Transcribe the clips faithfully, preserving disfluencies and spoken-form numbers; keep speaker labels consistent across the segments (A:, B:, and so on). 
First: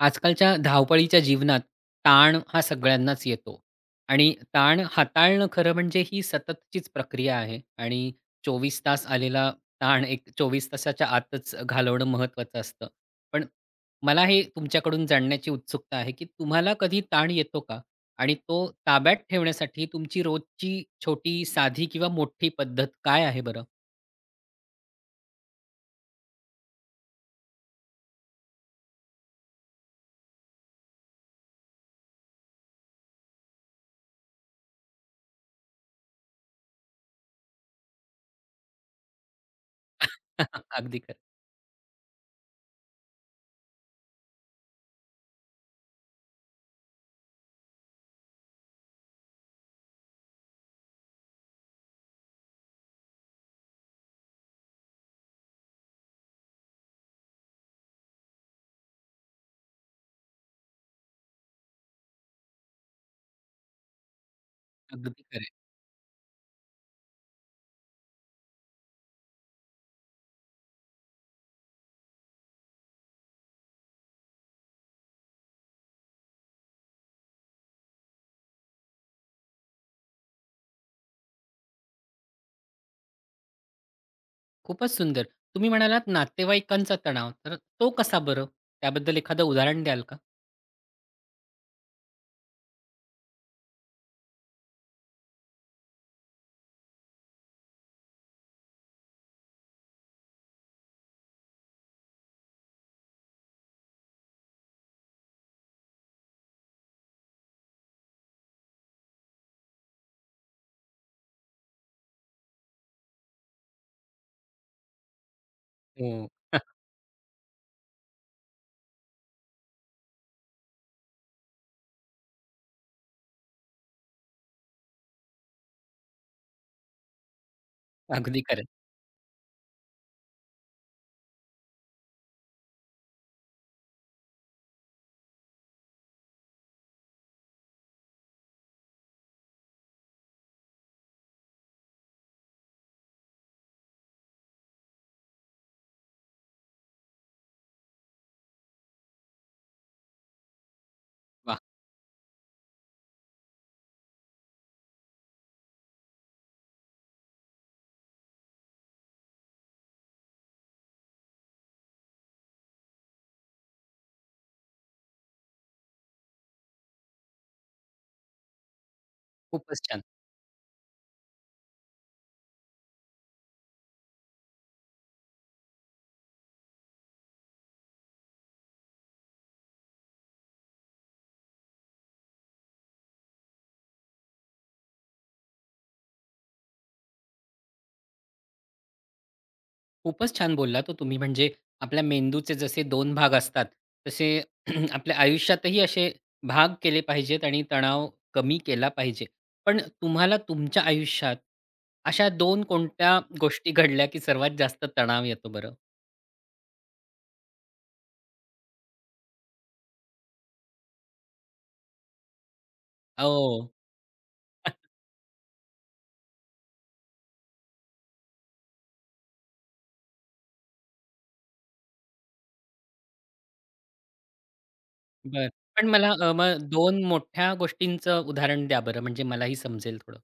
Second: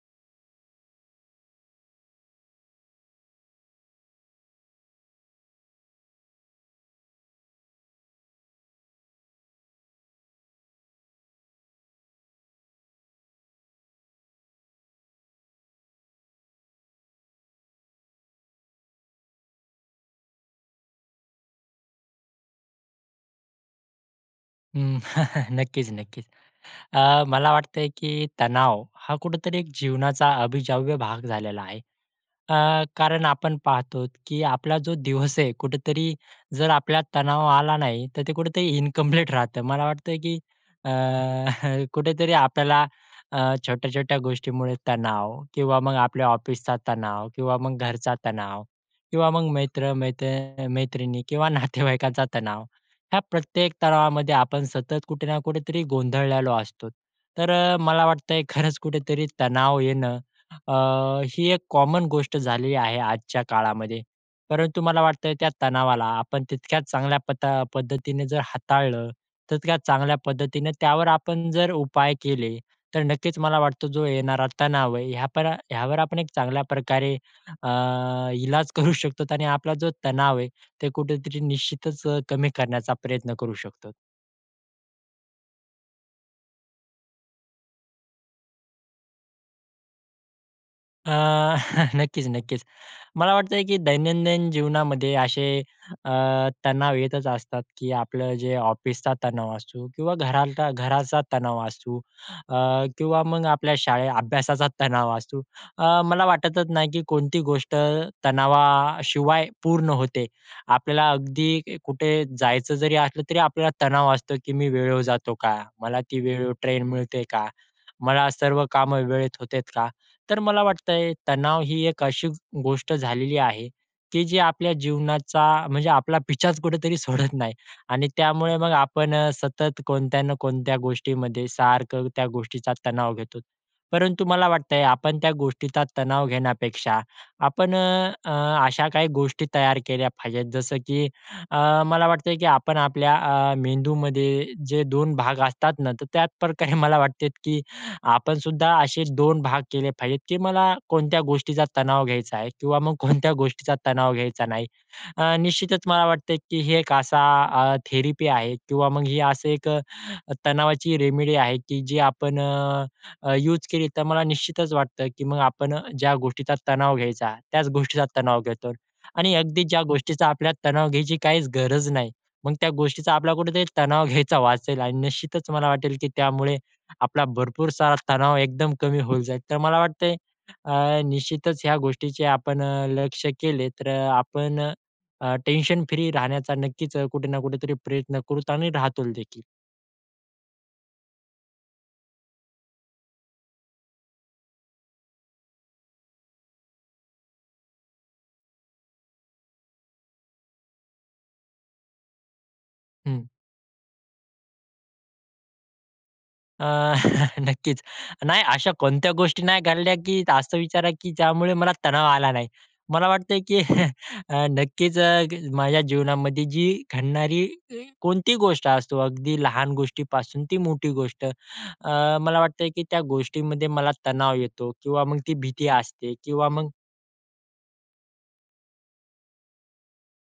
A: आजकालच्या धावपळीच्या जीवनात ताण हा सगळ्यांनाच येतो आणि ताण हाताळणं खरं म्हणजे ही सततचीच प्रक्रिया आहे आणि चोवीस तास आलेला ताण एक चोवीस तासाच्या आतच घालवणं महत्त्वाचं असतं. पण मला हे तुमच्याकडून जाणण्याची उत्सुकता आहे की तुम्हाला कधी ताण येतो का? आणि तो ताब्यात ठेवण्यासाठी तुमची रोजची छोटी साधी किंवा मोठी पद्धत काय आहे बरं?
B: अं, नक्कीच, नक्कीच. अ, मला वाटतंय की तणाव हा कुठेतरी एक जीवनाचा अबिजाव्य भाग झालेला आहे. अ, कारण आपण पाहतोत की आपला जो दिवस आहे, कुठेतरी जर आपल्याला तणाव आला नाही, तर ते कुठेतरी इनकंप्लीट राहतं. मला वाटतं की अ,
A: अगदी खरं.
B: कुठेतरी आपल्याला अ, छोट्या-छोट्या गोष्टींमुळे तणाव किंवा मग आपल्या ऑफिसचा तणाव किंवा मग घरचा तणाव किंवा मग मित्र मैत्र मैत्रिणी किंवा नातेवाईकांचा तणाव, ह्या प्रत्येक तणावामध्ये आपण सतत कुठे ना कुठेतरी गोंधळलेलो असतोत. तर अ, मला वाटतंय खरंच कुठेतरी तणाव येणं अ, ही एक कॉमन गोष्ट झालेली आहे आजच्या काळामध्ये. परंतु मला
A: अगदी
B: वाटतंय
A: खरं आहे.
B: त्या तणावाला आपण तितक्या चांगल्या पता पद्धतीने जर हाताळलं, तितक्याच चांगल्या पद्धतीने त्यावर आपण जर उपाय केले, तर नक्कीच मला वाटतं जो येणारा तणाव आहे, ह्यापर यावर आपण एक चांगल्या प्रकारे अ, इलाज करू शकतोत आणि आपला जो तणाव आहे, तो कुठेतरी निश्चितच अ, कमी करण्याचा प्रयत्न करू शकतोत.
A: खूपच सुंदर. तुम्ही म्हणालात नातेवाईकांचा तणाव. तर तो कसा बरं? त्याबद्दल एखादं उदाहरण द्याल का?
B: अ, नक्कीच, नक्कीच. मला वाटतंय, की दैनंदिन जीवनामध्ये असे अ, तणाव येतच असतात, की आपलं जे ऑफिसचा तणाव असू किंवा घराता घराचा तणाव असू अ, किंवा मग आपल्या शाळे अभ्यासाचा तणाव असू. अ, मला वाटतच नाही की कोणती गोष्ट तणावाशिवाय पूर्ण होते. आपल्याला अगदी कुठे जायचं जरी असलं तरी आपल्याला तणाव असतो, की "मी वेळेवर जातो का? मला ती
A: हो.
B: वेळेवर ट्रेन मिळते का? मला सर्व कामं वेळेत होतात का?" तर मला वाटतंय, तणाव ही एक अशी गोष्ट झालेली आहे, की जी आपल्या जीवनाचा म्हणजे आपला पिच्छाच कुठेतरी सोडत नाही आणि
A: अगदी
B: त्यामुळे
A: खरं आहे.
B: मग आपण अ, सतत कोणत्या ना कोणत्या गोष्टीमध्ये सारखं त्या गोष्टीचा तणाव घेतोत. परंतु मला वाटतंय, आपण त्या गोष्टीचा तणाव घेण्यापेक्षा आपण अ, अ, अशा काही गोष्टी तयार केल्या पाहिजेत जसं, की अ, मला वाटतंय, की आपण आपल्या अ, मेंदूमध्ये जे दोन भाग असतात ना तर त्याचप्रकारे मला वाटते, की आपण सुद्धा असे दोन भाग केले पाहिजेत, की मला कोणत्या
A: वाह!
B: गोष्टीचा तणाव घ्यायचा आहे किंवा मग कोणत्या गोष्टीचा तणाव घ्यायचा नाही. अ, निश्चितच मला वाटते, की ही एक असा अ, थेरपी आहे किंवा मग असं एक अ, अ, तणावाची रेमेडी आहे, की जी आपण अ, अ, युज केली तर मला निश्चितच वाटतं, की मग आपण अ, ज्या गोष्टीचा तणाव घ्यायचा, त्याच गोष्टीचा तणाव घेतो आणि अगदी
A: खूपच
B: ज्या
A: छान!
B: गोष्टीचा आपल्याला तणाव घ्यायची काहीच गरज नाही, मग त्या गोष्टीचा आपल्याला कुठेतरी तणाव घ्यायचा वाचेल आणि निश्चितच मला वाटेल, की त्यामुळे आपला भरपूर सारा तणाव एकदम कमी होऊन जाईल. तर मला वाटतंय, अ, निश्चितच ह्या गोष्टीचे आपण अ, लक्ष केले तर अ, आपण अ, टेन्शन फ्री राहण्याचा नक्कीच अ, कुठे ना कुठेतरी प्रयत्न करूत आणि राहतूल देखील.
A: खूपच छान बोललात हो तुम्ही. म्हणजे आपल्या मेंदूचे जसे दोन भाग असतात तसे आपल्या आयुष्यातही असे भाग केले पाहिजेत आणि तणाव कमी केला पाहिजे. पण तुम्हाला तुमच्या आयुष्यात अशा दोन कोणत्या
B: हं.
A: गोष्टी घडल्या की सर्वात जास्त तणाव येतो बरं?
B: अ, नक्कीच. नाही अशा कोणत्या गोष्टी नाही घडल्या की असं विचारा, की ज्यामुळे मला तणाव आला नाही. मला वाटतंय की
A: हो.
B: अ, नक्कीच अ, माझ्या जीवनामध्ये जी घडणारी कोणती गोष्ट असो अगदी लहान गोष्टीपासून ती मोठी गोष्ट. अ, मला वाटतंय, की त्या गोष्टीमध्ये मला तणाव येतो किंवा मग ती
A: बरं.
B: भीती
A: पण मला
B: असते
A: अ,
B: किंवा
A: मग
B: मग
A: दोन मोठ्या गोष्टींचं उदाहरण द्या बरं म्हणजे मलाही समजेल थोडं?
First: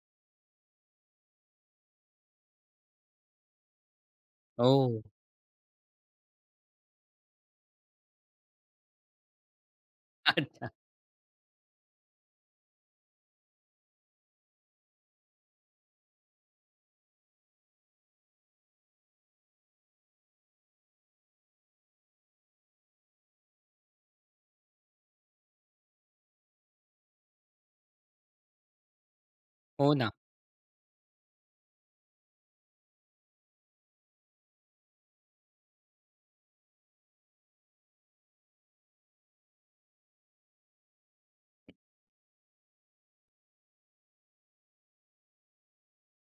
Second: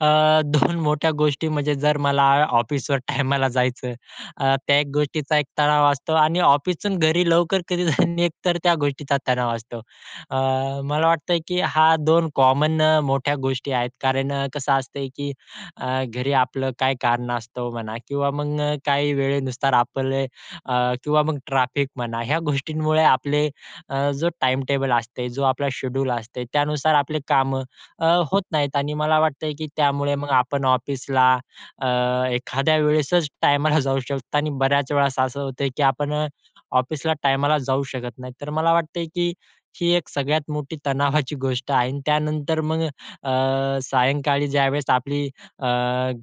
B: अ, दोन मोठ्या गोष्टी म्हणजे जर मला ऑफिसवर टायमाला जायचं, अ, त्या
A: ओह!
B: गोष्टीचा एक तणाव असतो आणि ऑफिसवरून घरी लवकर कधी निघ तर त्या गोष्टीचा तणाव असतो. अ,
A: अच्छा.
B: मला वाटतंय, की ह्या दोन कॉमन मोठ्या गोष्टी आहेत, कारण कसं असतंय की अ, घरी आपलं काही कारणास्तव म्हणा किंवा मग काही वेळेनुसार आपले अ, किंवा मग ट्रॅफिक म्हणा या गोष्टींमुळे आपले अ, जो टाईमटेबल असतंय, जे आपलं शेड्युल असतंय त्यानुसार आपली कामं अ, होत नाहीत आणि मला वाटतंय, की
A: हो
B: त्यामुळे
A: ना.
B: मग आपण ऑफिसला अ, एखाद्या वेळेसच टायमाला जाऊ शकतो आणि बऱ्याच वेळेस असं होतं की आपण अ, ऑफिसला टायमाला जाऊ शकत नाही. तर मला वाटतंय, की ही एक सगळ्यात मोठी तणावाची गोष्ट आहे अन् त्यानंतर मग अ, सायंकाळी ज्यावेळेस आपली अ,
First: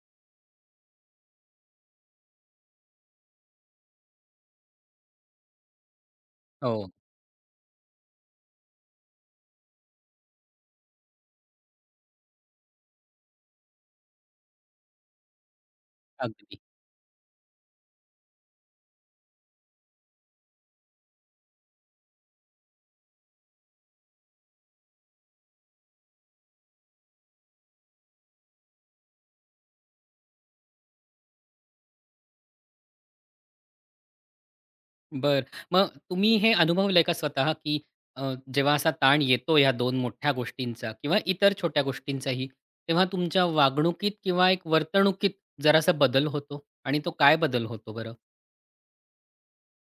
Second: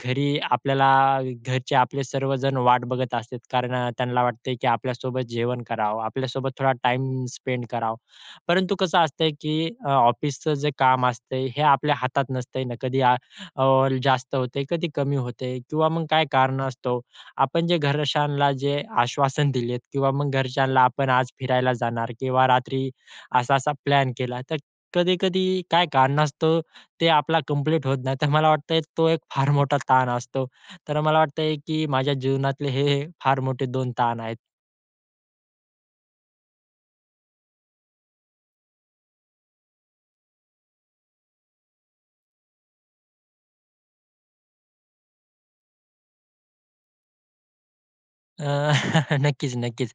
B: घरी आपल्याला घरचे आपले सर्वजण वाट बघत असतात. कारण त्यांना वाटतं, की आपल्यासोबत जेवण करावं. आपल्यासोबत थोडा
A: हो.
B: टाईम स्पेंड करावा. परंतु कसं असतंय की अ, ऑफिसचं जे काम असतंय, हे आपल्या हातात नसतं ना. कधी आ जास्त होतंय, कधी कमी होतंय किंवा मग काय
A: अगदी.
B: कारणास्तव आपण जे घरच्यांना जे आश्वासन दिलंय किंवा मग घरच्यांना आपण आज फिरायला जाणार किंवा रात्री असा-असा प्लॅन केला तर कधी-कधी काय कारणास्तव ते आपलं कम्प्लीट होत नाही, तर मला वाटतंय तो एक फार मोठा ताण असतो. तर मला वाटतंय, की माझ्या जीवनातले हे फार मोठे दोन ताण आहेत.
A: बरं. मग तुम्ही हे अनुभवलंय का स्वतः, की अ, जेव्हा असा ताण येतो, या दोन मोठ्या गोष्टींचा, किंवा इतर छोट्या गोष्टींचाही, तेव्हा तुमच्या वागणुकीत किंवा एक वर्तणुकीत जरासा बदल होतो आणि तो काय बदल होतो बरं?
B: अ, नक्कीच, नक्कीच.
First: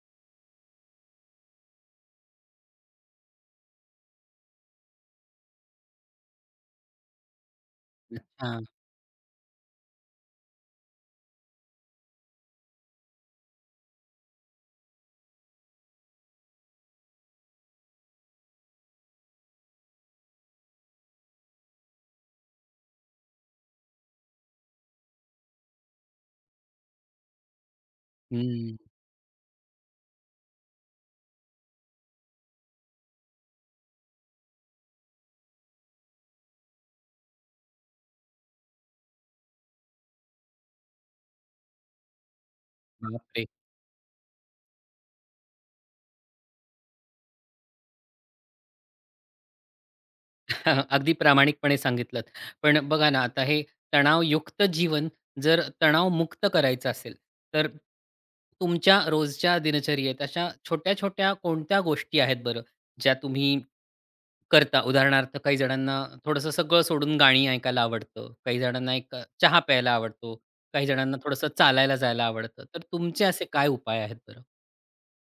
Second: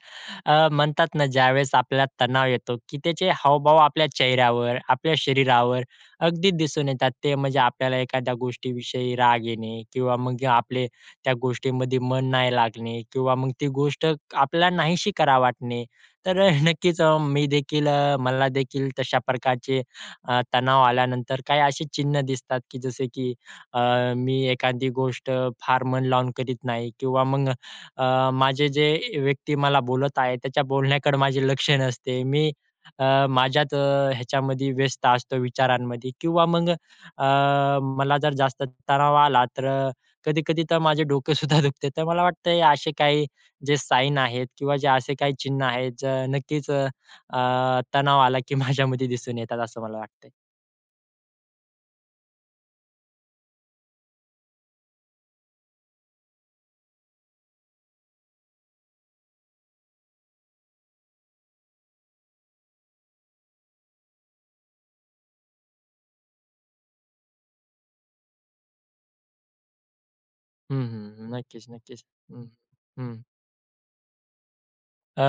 B: अ, म्हणतात ना, ज्यावेळेस आपल्याला तणाव येतो, की त्याचे हावभाव आपल्या चेहऱ्यावर, आपल्या शरीरावर अगदी दिसून येतात, ते म्हणजे आपल्याला एखाद्या
A: अच्छा.
B: गोष्टीविषयी राग येणे किंवा मग आपले त्या गोष्टींमध्ये मन नाही लागणे किंवा मग ती गोष्ट आपल्याला नाहीशी करावी वाटणे, तर अ, नक्कीच अ, मी देखील, अ, मला देखील तशा प्रकारचे अ, तणाव आल्यानंतर, काही अशी चिन्ह दिसतात की जसे की अ, मी एखादी गोष्ट फार मन लावून करीत नाही किंवा मग अ, माझे
A: हम्म.
B: जे व्यक्ती मला बोलत आहे, त्याच्या बोलण्याकडे माझे लक्ष नसते. मी अ, माझ्याच अ, ह्याच्यामध्ये व्यस्त असतो विचारांमध्ये किंवा मग अ, मला जर जास्त तणाव आला, तर अ, कधी-कधी तर माझे डोकं सुद्धा दुखते. तर मला वाटतंय, असे काही
A: बापरे!
B: जे साईन आहेत किंवा जे असे काही चिन्ह आहेत, अ, नक्कीच अ, तणाव आला की माझ्यामध्ये दिसून येतात असं मला वाटतंय.
A: अगदी प्रामाणिकपणे सांगितलंत. पण बघा ना, आता हे तणावयुक्त जीवन जर तणावमुक्त करायचं असेल, तर तुमच्या रोजच्या दिनचर्येत, अशा छोट्या-छोट्या कोणत्या गोष्टी आहेत बरं, ज्या तुम्ही करता? उदाहरणार्थ, काही जणांना थोडंसं सगळं सोडून गाणी ऐकायला आवडतं. काही जणांना एक अ, चहा प्यायला आवडतो.
B: हं,
A: काही जणांना
B: हं.
A: थोडंसं
B: नक्कीच,
A: चालायला
B: नक्कीच.
A: जायला
B: हं.
A: आवडतं. तर
B: हं.
A: तुमचे असे काय उपाय आहेत बरं?
B: अ,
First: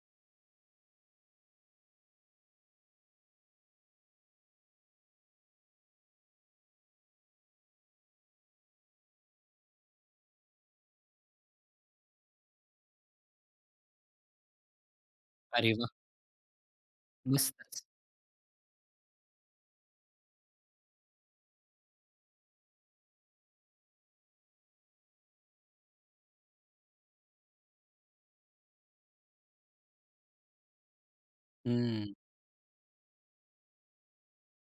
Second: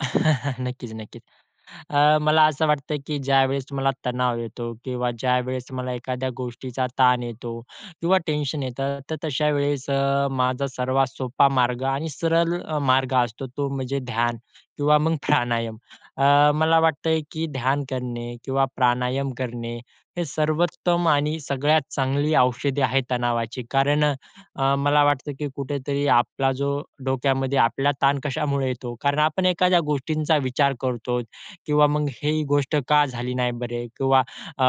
B: नक्कीच, नक्कीच. अ, मला असं वाटतं की ज्यावेळेस मला तणाव येतो किंवा ज्यावेळेस मला एखाद्या गोष्टीचा ताण येतो किंवा टेन्शन येतं, तर तशा वेळेस अ, माझा सर्वात सोपा मार्ग आणि सरळ मार्ग असतो, तो म्हणजे ध्यान किंवा मग
A: अरे
B: फानायम.
A: वाह!
B: अ, मला वाटतंय की
A: मस्तच.
B: ध्यान करणे किंवा प्राणायाम करणे ही सर्वोत्तम आणि सगळ्यात चांगली औषधी आहेत तणावाची. कारण अ, अ, मला वाटतं की कुठेतरी आपला जो डोक्यामध्ये आपला ताण कशामुळे येतो? कारण आपण एखाद्या गोष्टींचा विचार करतोत किंवा मग
A: हम्म.
B: ही गोष्ट का झाली नाही बरे किंवा अ,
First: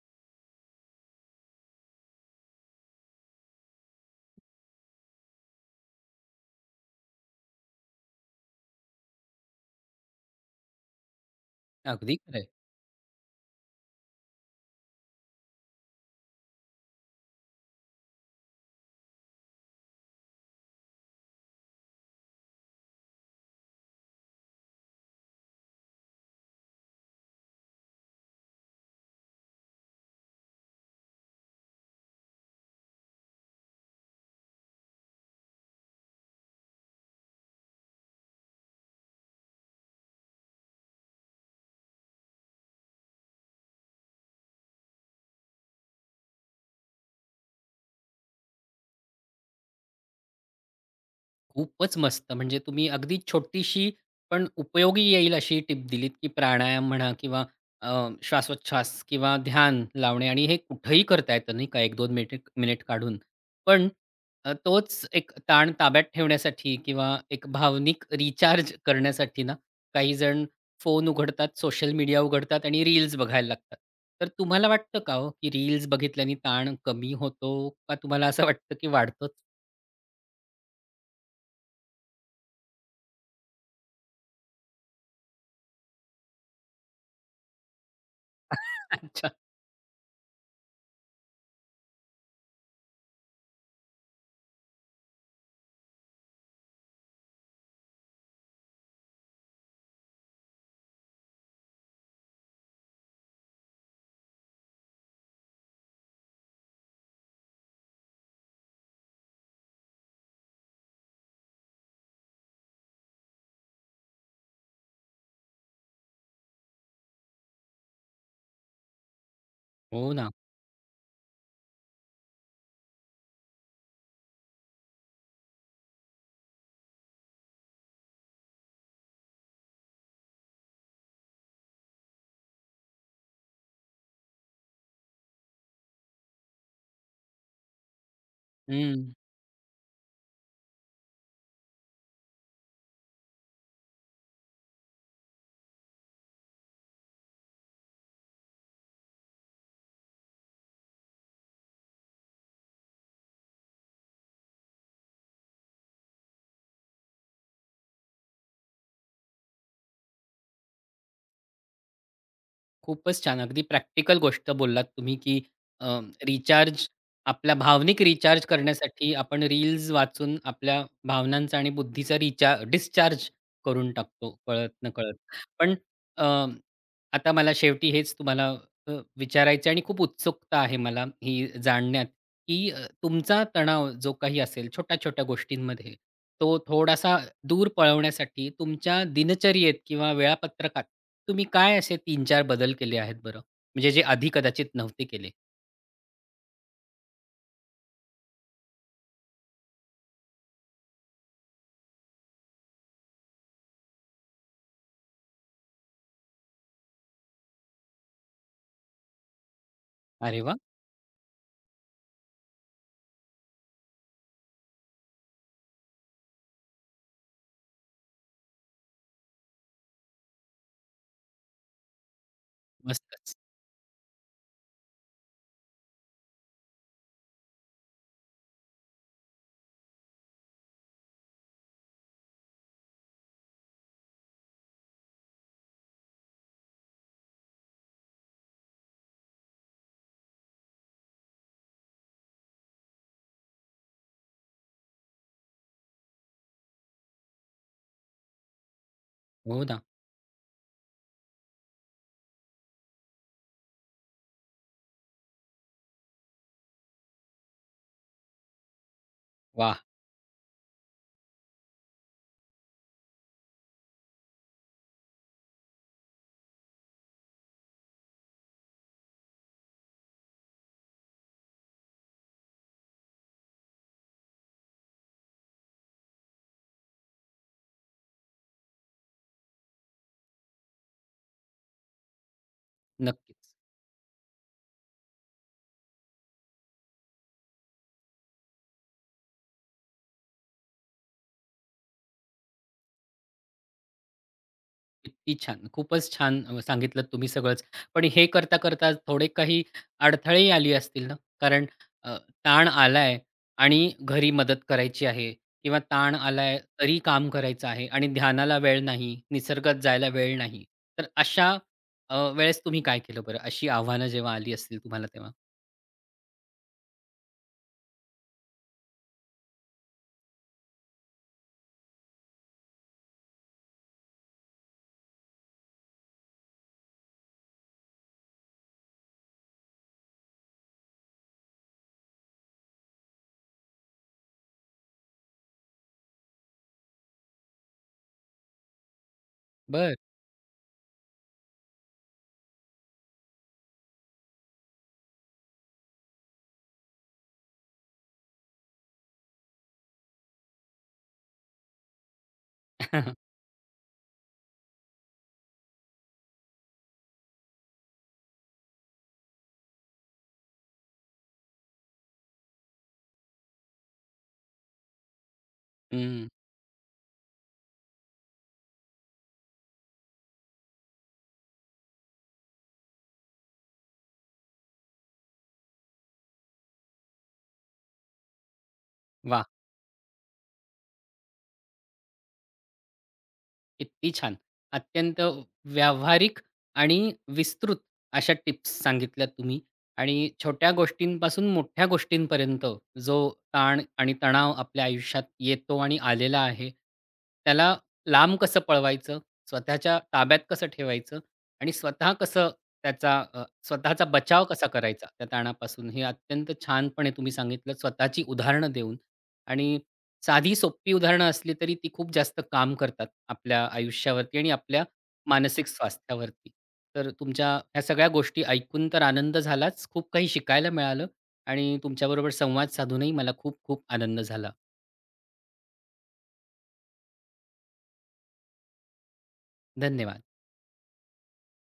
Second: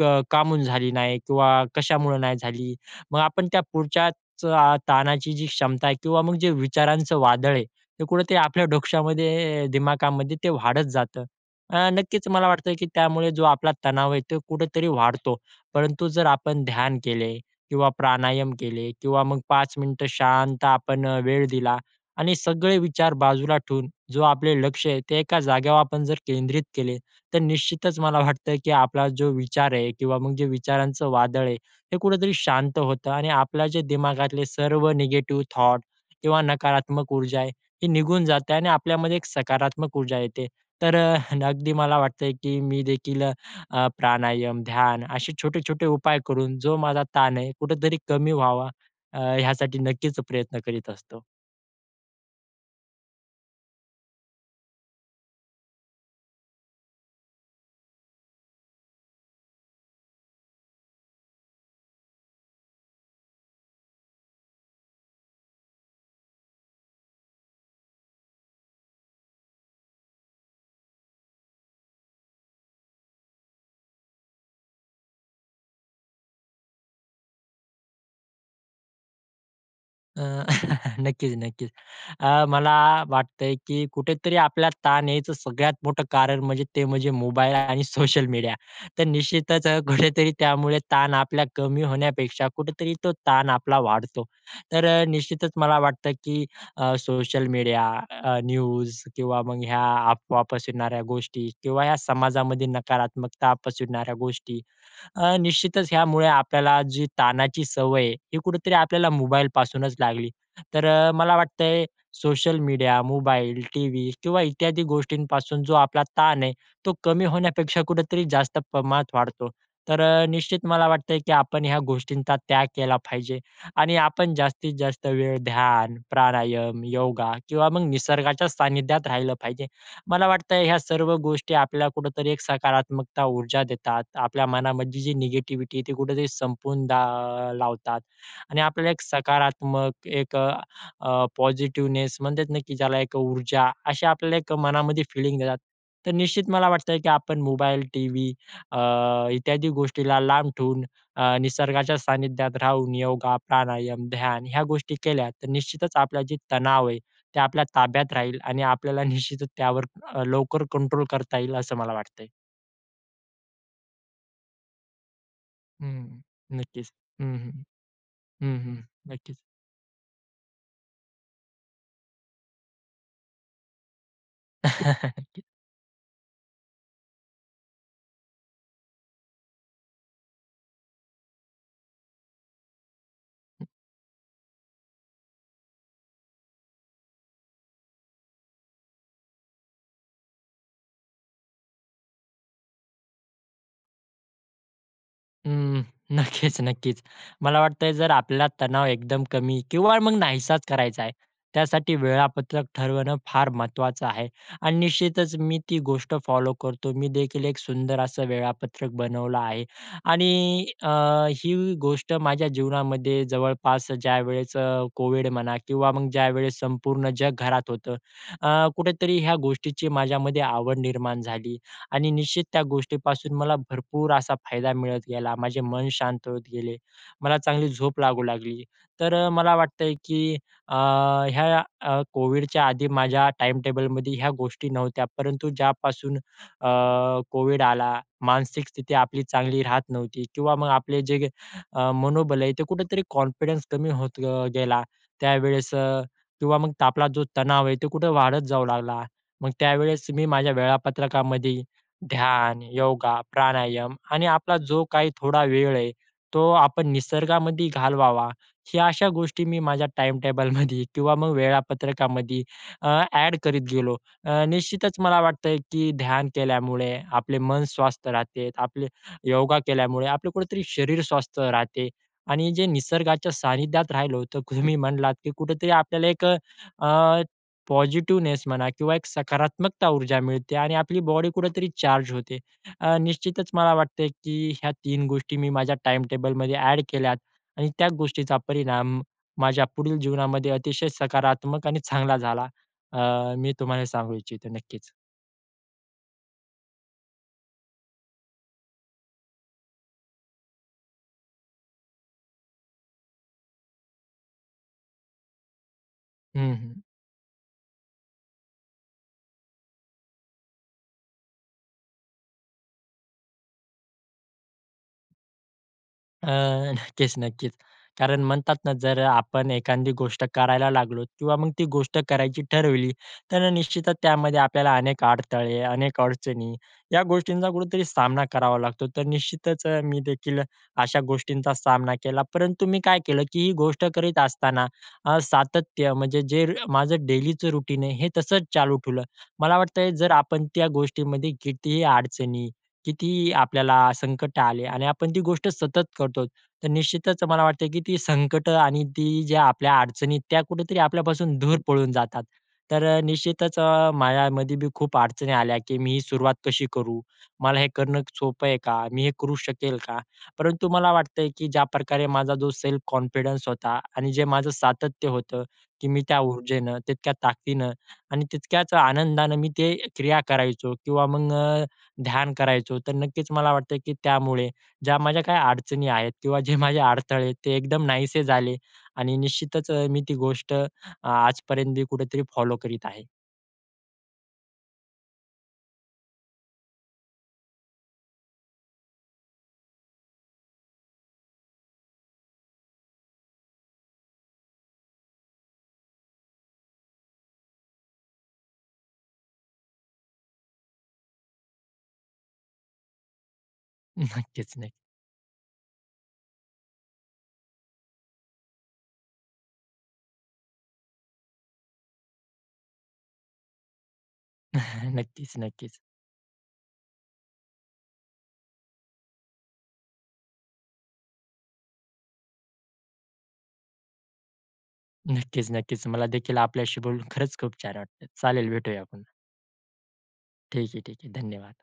B: क काहून झाली नाही किंवा कशामुळे नाही झाली, मग आपण त्या पुढच्याच अ, ताणाची जी क्षमता आहे किंवा मग जे विचारांचं वादळ आहे, ते कुठे ते आपल्या डोक्शामध्ये दिमागामध्ये ते वाढत जातं. अ,
A: अगदी
B: नक्कीच
A: खरं आहे.
B: मला वाटतं की त्यामुळे जो आपला तणाव आहे तो कुठेतरी वाढतो. परंतु जर आपण ध्यान केले किंवा प्राणायाम केले किंवा मग पाच मिनिटं शांत आपण अ, वेळ दिला आणि सगळे विचार बाजूला ठेवून जो आपलं लक्ष आहे, ते एका जागेवर आपण जर केंद्रित केले, तर निश्चितच मला वाटतं की आपला जो विचार आहे किंवा मग जे विचारांचं वादळ आहे, ते कुठेतरी शांत होतं आणि आपल्या जे दिमागातले सर्व नेगेटिव्ह थॉट किंवा नकारात्मक ऊर्जा आहे, ही निघून जाते आणि आपल्यामध्ये एक सकारात्मक ऊर्जा येते. तर अ, अगदी मला वाटतंय की मी देखील अ, अ, प्राणायाम, ध्यान असे छोटे-छोटे उपाय करून जो माझा ताण आहे, कुठेतरी कमी व्हावा अ, यासाठी नक्कीच प्रयत्न करीत असतो.
A: खूपच मस्त म्हणजे तुम्ही अगदी छोटीशी, पण उपयोगी येईल अशी टिप दिलीत, की प्राणायाम म्हणा, किंवा अ, श्वासोच्छवास, किंवा ध्यान लावणे आणि हे कुठेही करता येतं नाही का, एक दोन मेटेक मिनिट काढून. पण अ, तोच एक ताण ताब्यात ठेवण्यासाठी किंवा एक भावनिक रिचार्ज करण्यासाठी ना, काही जण फोन उघडतात, सोशल मीडिया उघडतात आणि रील्स बघायला लागतात. तर तुम्हाला वाटतं का हो, की रील्स बघितल्याने ताण कमी होतो? का तुम्हाला असं वाटतं की वाढतोच?
B: अ, नक्कीच, नक्कीच. अ, मला वाटतंय की कुठेतरी आपल्याला ताण यायचं सगळ्यात मोठं कारण म्हणजे ते म्हणजे मोबाईल आणि सोशल मीडिया. तर
A: अच्छा.
B: निश्चितच अ, कुठेतरी त्यामुळे ताण आपला कमी होण्यापेक्षा, कुठेतरी तो ताण आपला वाढतो. तर अ, निश्चितच मला वाटतं, की अ, सोशल मीडिया, अ, न्यूज, किंवा मग ह्या अफवा पसरवणाऱ्या गोष्टी किंवा ह्या समाजामध्ये नकारात्मकता पसरवणाऱ्या गोष्टी अ, निश्चितच यामुळे आपल्याला जी ताणाची सवय आहे, हे कुठेतरी आपल्याला मोबाईलपासूनच लागली. तर अ, मला वाटतंय सोशल मीडिया, मोबाईल, टीव्ही किंवा इत्यादी गोष्टींपासून जो आपला ताण आहे, तो कमी होण्यापेक्षा कुठेतरी जास्त प्रमाणात वाढतो. तर
A: हो
B: अ,
A: ना.
B: निश्चित मला वाटतंय, की आपण ह्या गोष्टींचा त्याग केला पाहिजे आणि आपण जास्तीत जास्त वेळ ध्यान, प्राणायाम, योगा किंवा मग निसर्गाच्या सानिध्यात राहिलं पाहिजे. मला वाटतंय, ह्या सर्व गोष्टी आपल्याला कुठेतरी एक सकारात्मकता ऊर्जा देतात. आपल्या मनामधली जी निगेटिव्हिटी आहे, ती कुठेतरी संपून दा लावतात आणि आपल्याला एक
A: हं.
B: सकारात्मक, एक अ, अ, पॉझिटिव्हनेस, म्हणतात ना की ज्याला एक ऊर्जा अशी आपल्याला एक मनामध्ये फीलिंग देतात. तर निश्चित मला वाटतंय, की आपण मोबाईल, टीव्ही, अ, इत्यादी गोष्टीला लांब ठेवून अ, निसर्गाच्या सानिध्यात राहून योगा, प्राणायाम, ध्यान ह्या गोष्टी केल्या, तर निश्चितच आपलं जे तणाव आहे ते आपल्या ताब्यात राहील आणि आपल्याला निश्चितच त्यावर अ, लवकर कंट्रोल करता येईल, असं मला वाटतंय.
A: खूपच छान. अगदी प्रॅक्टिकल गोष्ट बोललात तुम्ही, की अ,
B: हं.
A: रिचार्ज,
B: नक्कीच. हं, हं,
A: आपल्या भावनिक रिचार्ज
B: हं, हं.
A: करण्यासाठी
B: नक्कीच.
A: आपण रील्स वाचून आपल्या भावनांचा आणि बुद्धीचा रिचार्ज डिस्चार्ज करून टाकतो कळत नकळत.
B: नक्की
A: पण अ, आता मला शेवटी हेच तुम्हाला अ, विचारायचं आहे आणि खूप उत्सुकता आहे मला ही जाणण्यात, की तुमचा तणाव जो काही असेल छोट्या-छोट्या गोष्टींमध्ये तो थोडासा दूर पळवण्यासाठी तुमच्या दिनचर्येत किंवा वेळापत्रकात तुम्ही काय असे तीन चार बदल केले आहेत बरं? म्हणजे जे आधी कदाचित नव्हते केले.
B: अं. नक्कीच नक्कीच, मला वाटतंय जर आपल्याला तणाव एकदम कमी किंवा मग नाहीसाच करायचा आहे, त्यासाठी वेळापत्रक ठरवणं फार महत्त्वाचं आहे आणि निश्चितच मी ती गोष्ट फॉलो करतो. मी देखील एक सुंदर असं वेळापत्रक बनवलं आहे
A: अरे वाह!
B: आणि अ, ही गोष्ट माझ्या जीवनामध्ये जवळपास ज्यावेळेस कोविड म्हणा किंवा मग ज्यावेळेस संपूर्ण जग घरात होतं अ, कुठेतरी ह्या गोष्टीची माझ्यामध्ये आवड निर्माण झाली आणि निश्चित त्या
A: मस्तच.
B: गोष्टीपासून मला भरपूर असा फायदा मिळत गेला. माझे मन शांत होत गेले. मला चांगली झोप लागू लागली. तर मला वाटतंय, की अ, या कोविडच्या आधी माझ्या टाईमटेबलमध्ये ह्या गोष्टी नव्हत्या. परंतु ज्यापासून अ, कोविड आला, मानसिक स्थिती आपली चांगली राहत नव्हती किंवा मग आपलं जे अ, मनोबल आहे, ते कुठेतरी कॉन्फिडन्स कमी होत अ, गेला. त्यावेळेस किंवा मग आपला जो तणाव आहे तो कुठे वाढत जाऊ लागला, मग
A: हो ना.
B: त्यावेळेस मी माझ्या वेळापत्रकामध्ये ध्यान, योगा, प्राणायाम आणि आपला जो काही थोडा वेळ आहे तो आपण निसर्गामध्ये घालवावा ह्या अशा गोष्टी मी
A: वाह!
B: माझ्या टाईमटेबलमध्ये किंवा मग वेळापत्रकामध्ये अ, ॲड करीत गेलो. अ, निश्चितच मला वाटतंय, की ध्यान केल्यामुळे आपले मन स्वस्थ राहते, आपले योगा केल्यामुळे आपलं कुठेतरी शरीर स्वस्थ राहते आणि जे निसर्गाच्या सानिध्यात राहिलं होतं. तुम्ही म्हटलात, की कुठेतरी आपल्याला एक अ, पॉझिटिव्हनेस म्हणा किंवा एक सकारात्मक ऊर्जा मिळते आणि आपली बॉडी कुठेतरी चार्ज होते. अ,
A: नक्कीच.
B: निश्चितच मला वाटतं की ह्या तीन गोष्टी मी माझ्या टाईमटेबलमध्ये ॲड केल्यात आणि त्या गोष्टीचा परिणाम माझ्या पुढील जीवनामध्ये अतिशय सकारात्मक आणि चांगला झाला. अ, मी तुम्हाला सांगू इच्छितो, नक्कीच.
A: किती छान. खूपच छान सांगितलत तुम्ही सगळंच. पण हे करता, करता थोडे काही अडथळेही आले असतील ना? कारण अ, ताण आलाय आणि घरी मदत करायची आहे किंवा ताण
B: हं,
A: आलाय
B: हं.
A: तरी काम करायचं आहे आणि ध्यानाला वेळ नाही. निसर्गात जायला वेळ नाही. तर अशा अ, वेळेस तुम्ही काय केलं बरं? अशी आव्हानं जेव्हा आली असतील तुम्हाला तेव्हा.
B: अ, नक्कीच, नक्कीच. कारण म्हणतात ना, जर आपण एखांदी गोष्ट करायला लागलो किंवा मग ती गोष्ट करायची ठरवली, तर अ, निश्चितच त्यामध्ये आपल्याला अनेक अडथळे, अनेक अडचणी, या गोष्टींचा कुठेतरी सामना करावा लागतो. तर निश्चितच अ, मी देखील अशा गोष्टींचा सामना केला, परंतु मी काय केलं, की ही गोष्ट करीत असताना अ, सातत्य म्हणजे जे माझं डेलीचं रूटीन आहे, हे तसंच चालू ठेवलं. मला वाटतंय
A: बरं.
B: जर आपण त्या गोष्टीमध्ये कितीही अडचणी, कितीही आपल्याला संकट आले आणि आपण ती गोष्ट सतत करतो, तर निश्चितच मला वाटतं, की ती संकटं आणि ती ज्या आपल्या अडचणी आहेत, त्या कुठेतरी आपल्यापासून दूर पळून जातात. तर अ, निश्चितच अ, माझ्यामध्ये बी खूप अडचणी आल्या, की "मी ही सुरुवात कशी करू? मला हे करणं क सोपं आहे का? मी हे करू शकेल का?" परंतु मला मला वाटतंय, की ज्या प्रकारे माझा जो सेल्फ कॉन्फिडन्स होता आणि जे माझं सातत्य होतं, की मी त्या
A: हम्म.
B: ऊर्जेनं, तितक्या ताकदीनं आणि तितक्याच आनंदानं मी ते क्रिया करायचो किंवा मग अ, ध्यान करायचो. तर नक्कीच मला वाटतं, की त्यामुळे ज्या माझ्या काही अडचणी आहेत किंवा जे माझे अडथळे ते एकदम नाहीसे झाले आणि
A: वाह!
B: निश्चितच अ, मी ती गोष्ट आजपर्यंत बी कुठेतरी फॉलो करीत आहे.
A: किती छान! अत्यंत व्यावहारिक आणि विस्तृत अशा टिप्स सांगितल्यात तुम्ही आणि छोट्या गोष्टींपासून मोठ्या गोष्टींपर्यंत, जो ताण आणि तणाव आपल्या आयुष्यात येतो आणि आलेला आहे, त्याला लांब कसं पळवायचं, स्वतःच्या ताब्यात कसं ठेवायचं आणि स्वतः कसं त्याचा अ, स्वतःचा
B: नक्कीच,
A: बचाव कसा
B: नक्की
A: करायचा, त्या ताणापासून, हे अत्यंत छानपणे तुम्ही सांगितलं, स्वतःची उदाहरणं देऊन आणि साधी सोपी उदाहरणं असली, तरी ती खूप जास्त काम करतात आपल्या आयुष्यावरती आणि आपल्या
B: नक्कीच,
A: मानसिक
B: नक्कीच.
A: स्वास्थ्यावरती. तर तुमच्या ह्या सगळ्या गोष्टी ऐकून तर आनंद झालाच. खूप काही शिकायला मिळालं आणि तुमच्याबरोबर संवाद साधूनही मला खूप-खूप आनंद झाला.
B: नक्कीच, नक्कीच, मला देखील आपल्याशी बोलून खरंच खूप छान वाटतं. चालेल, भेटूया आपण.
A: धन्यवाद.
B: ठीक आहे, ठीक आहे, धन्यवाद.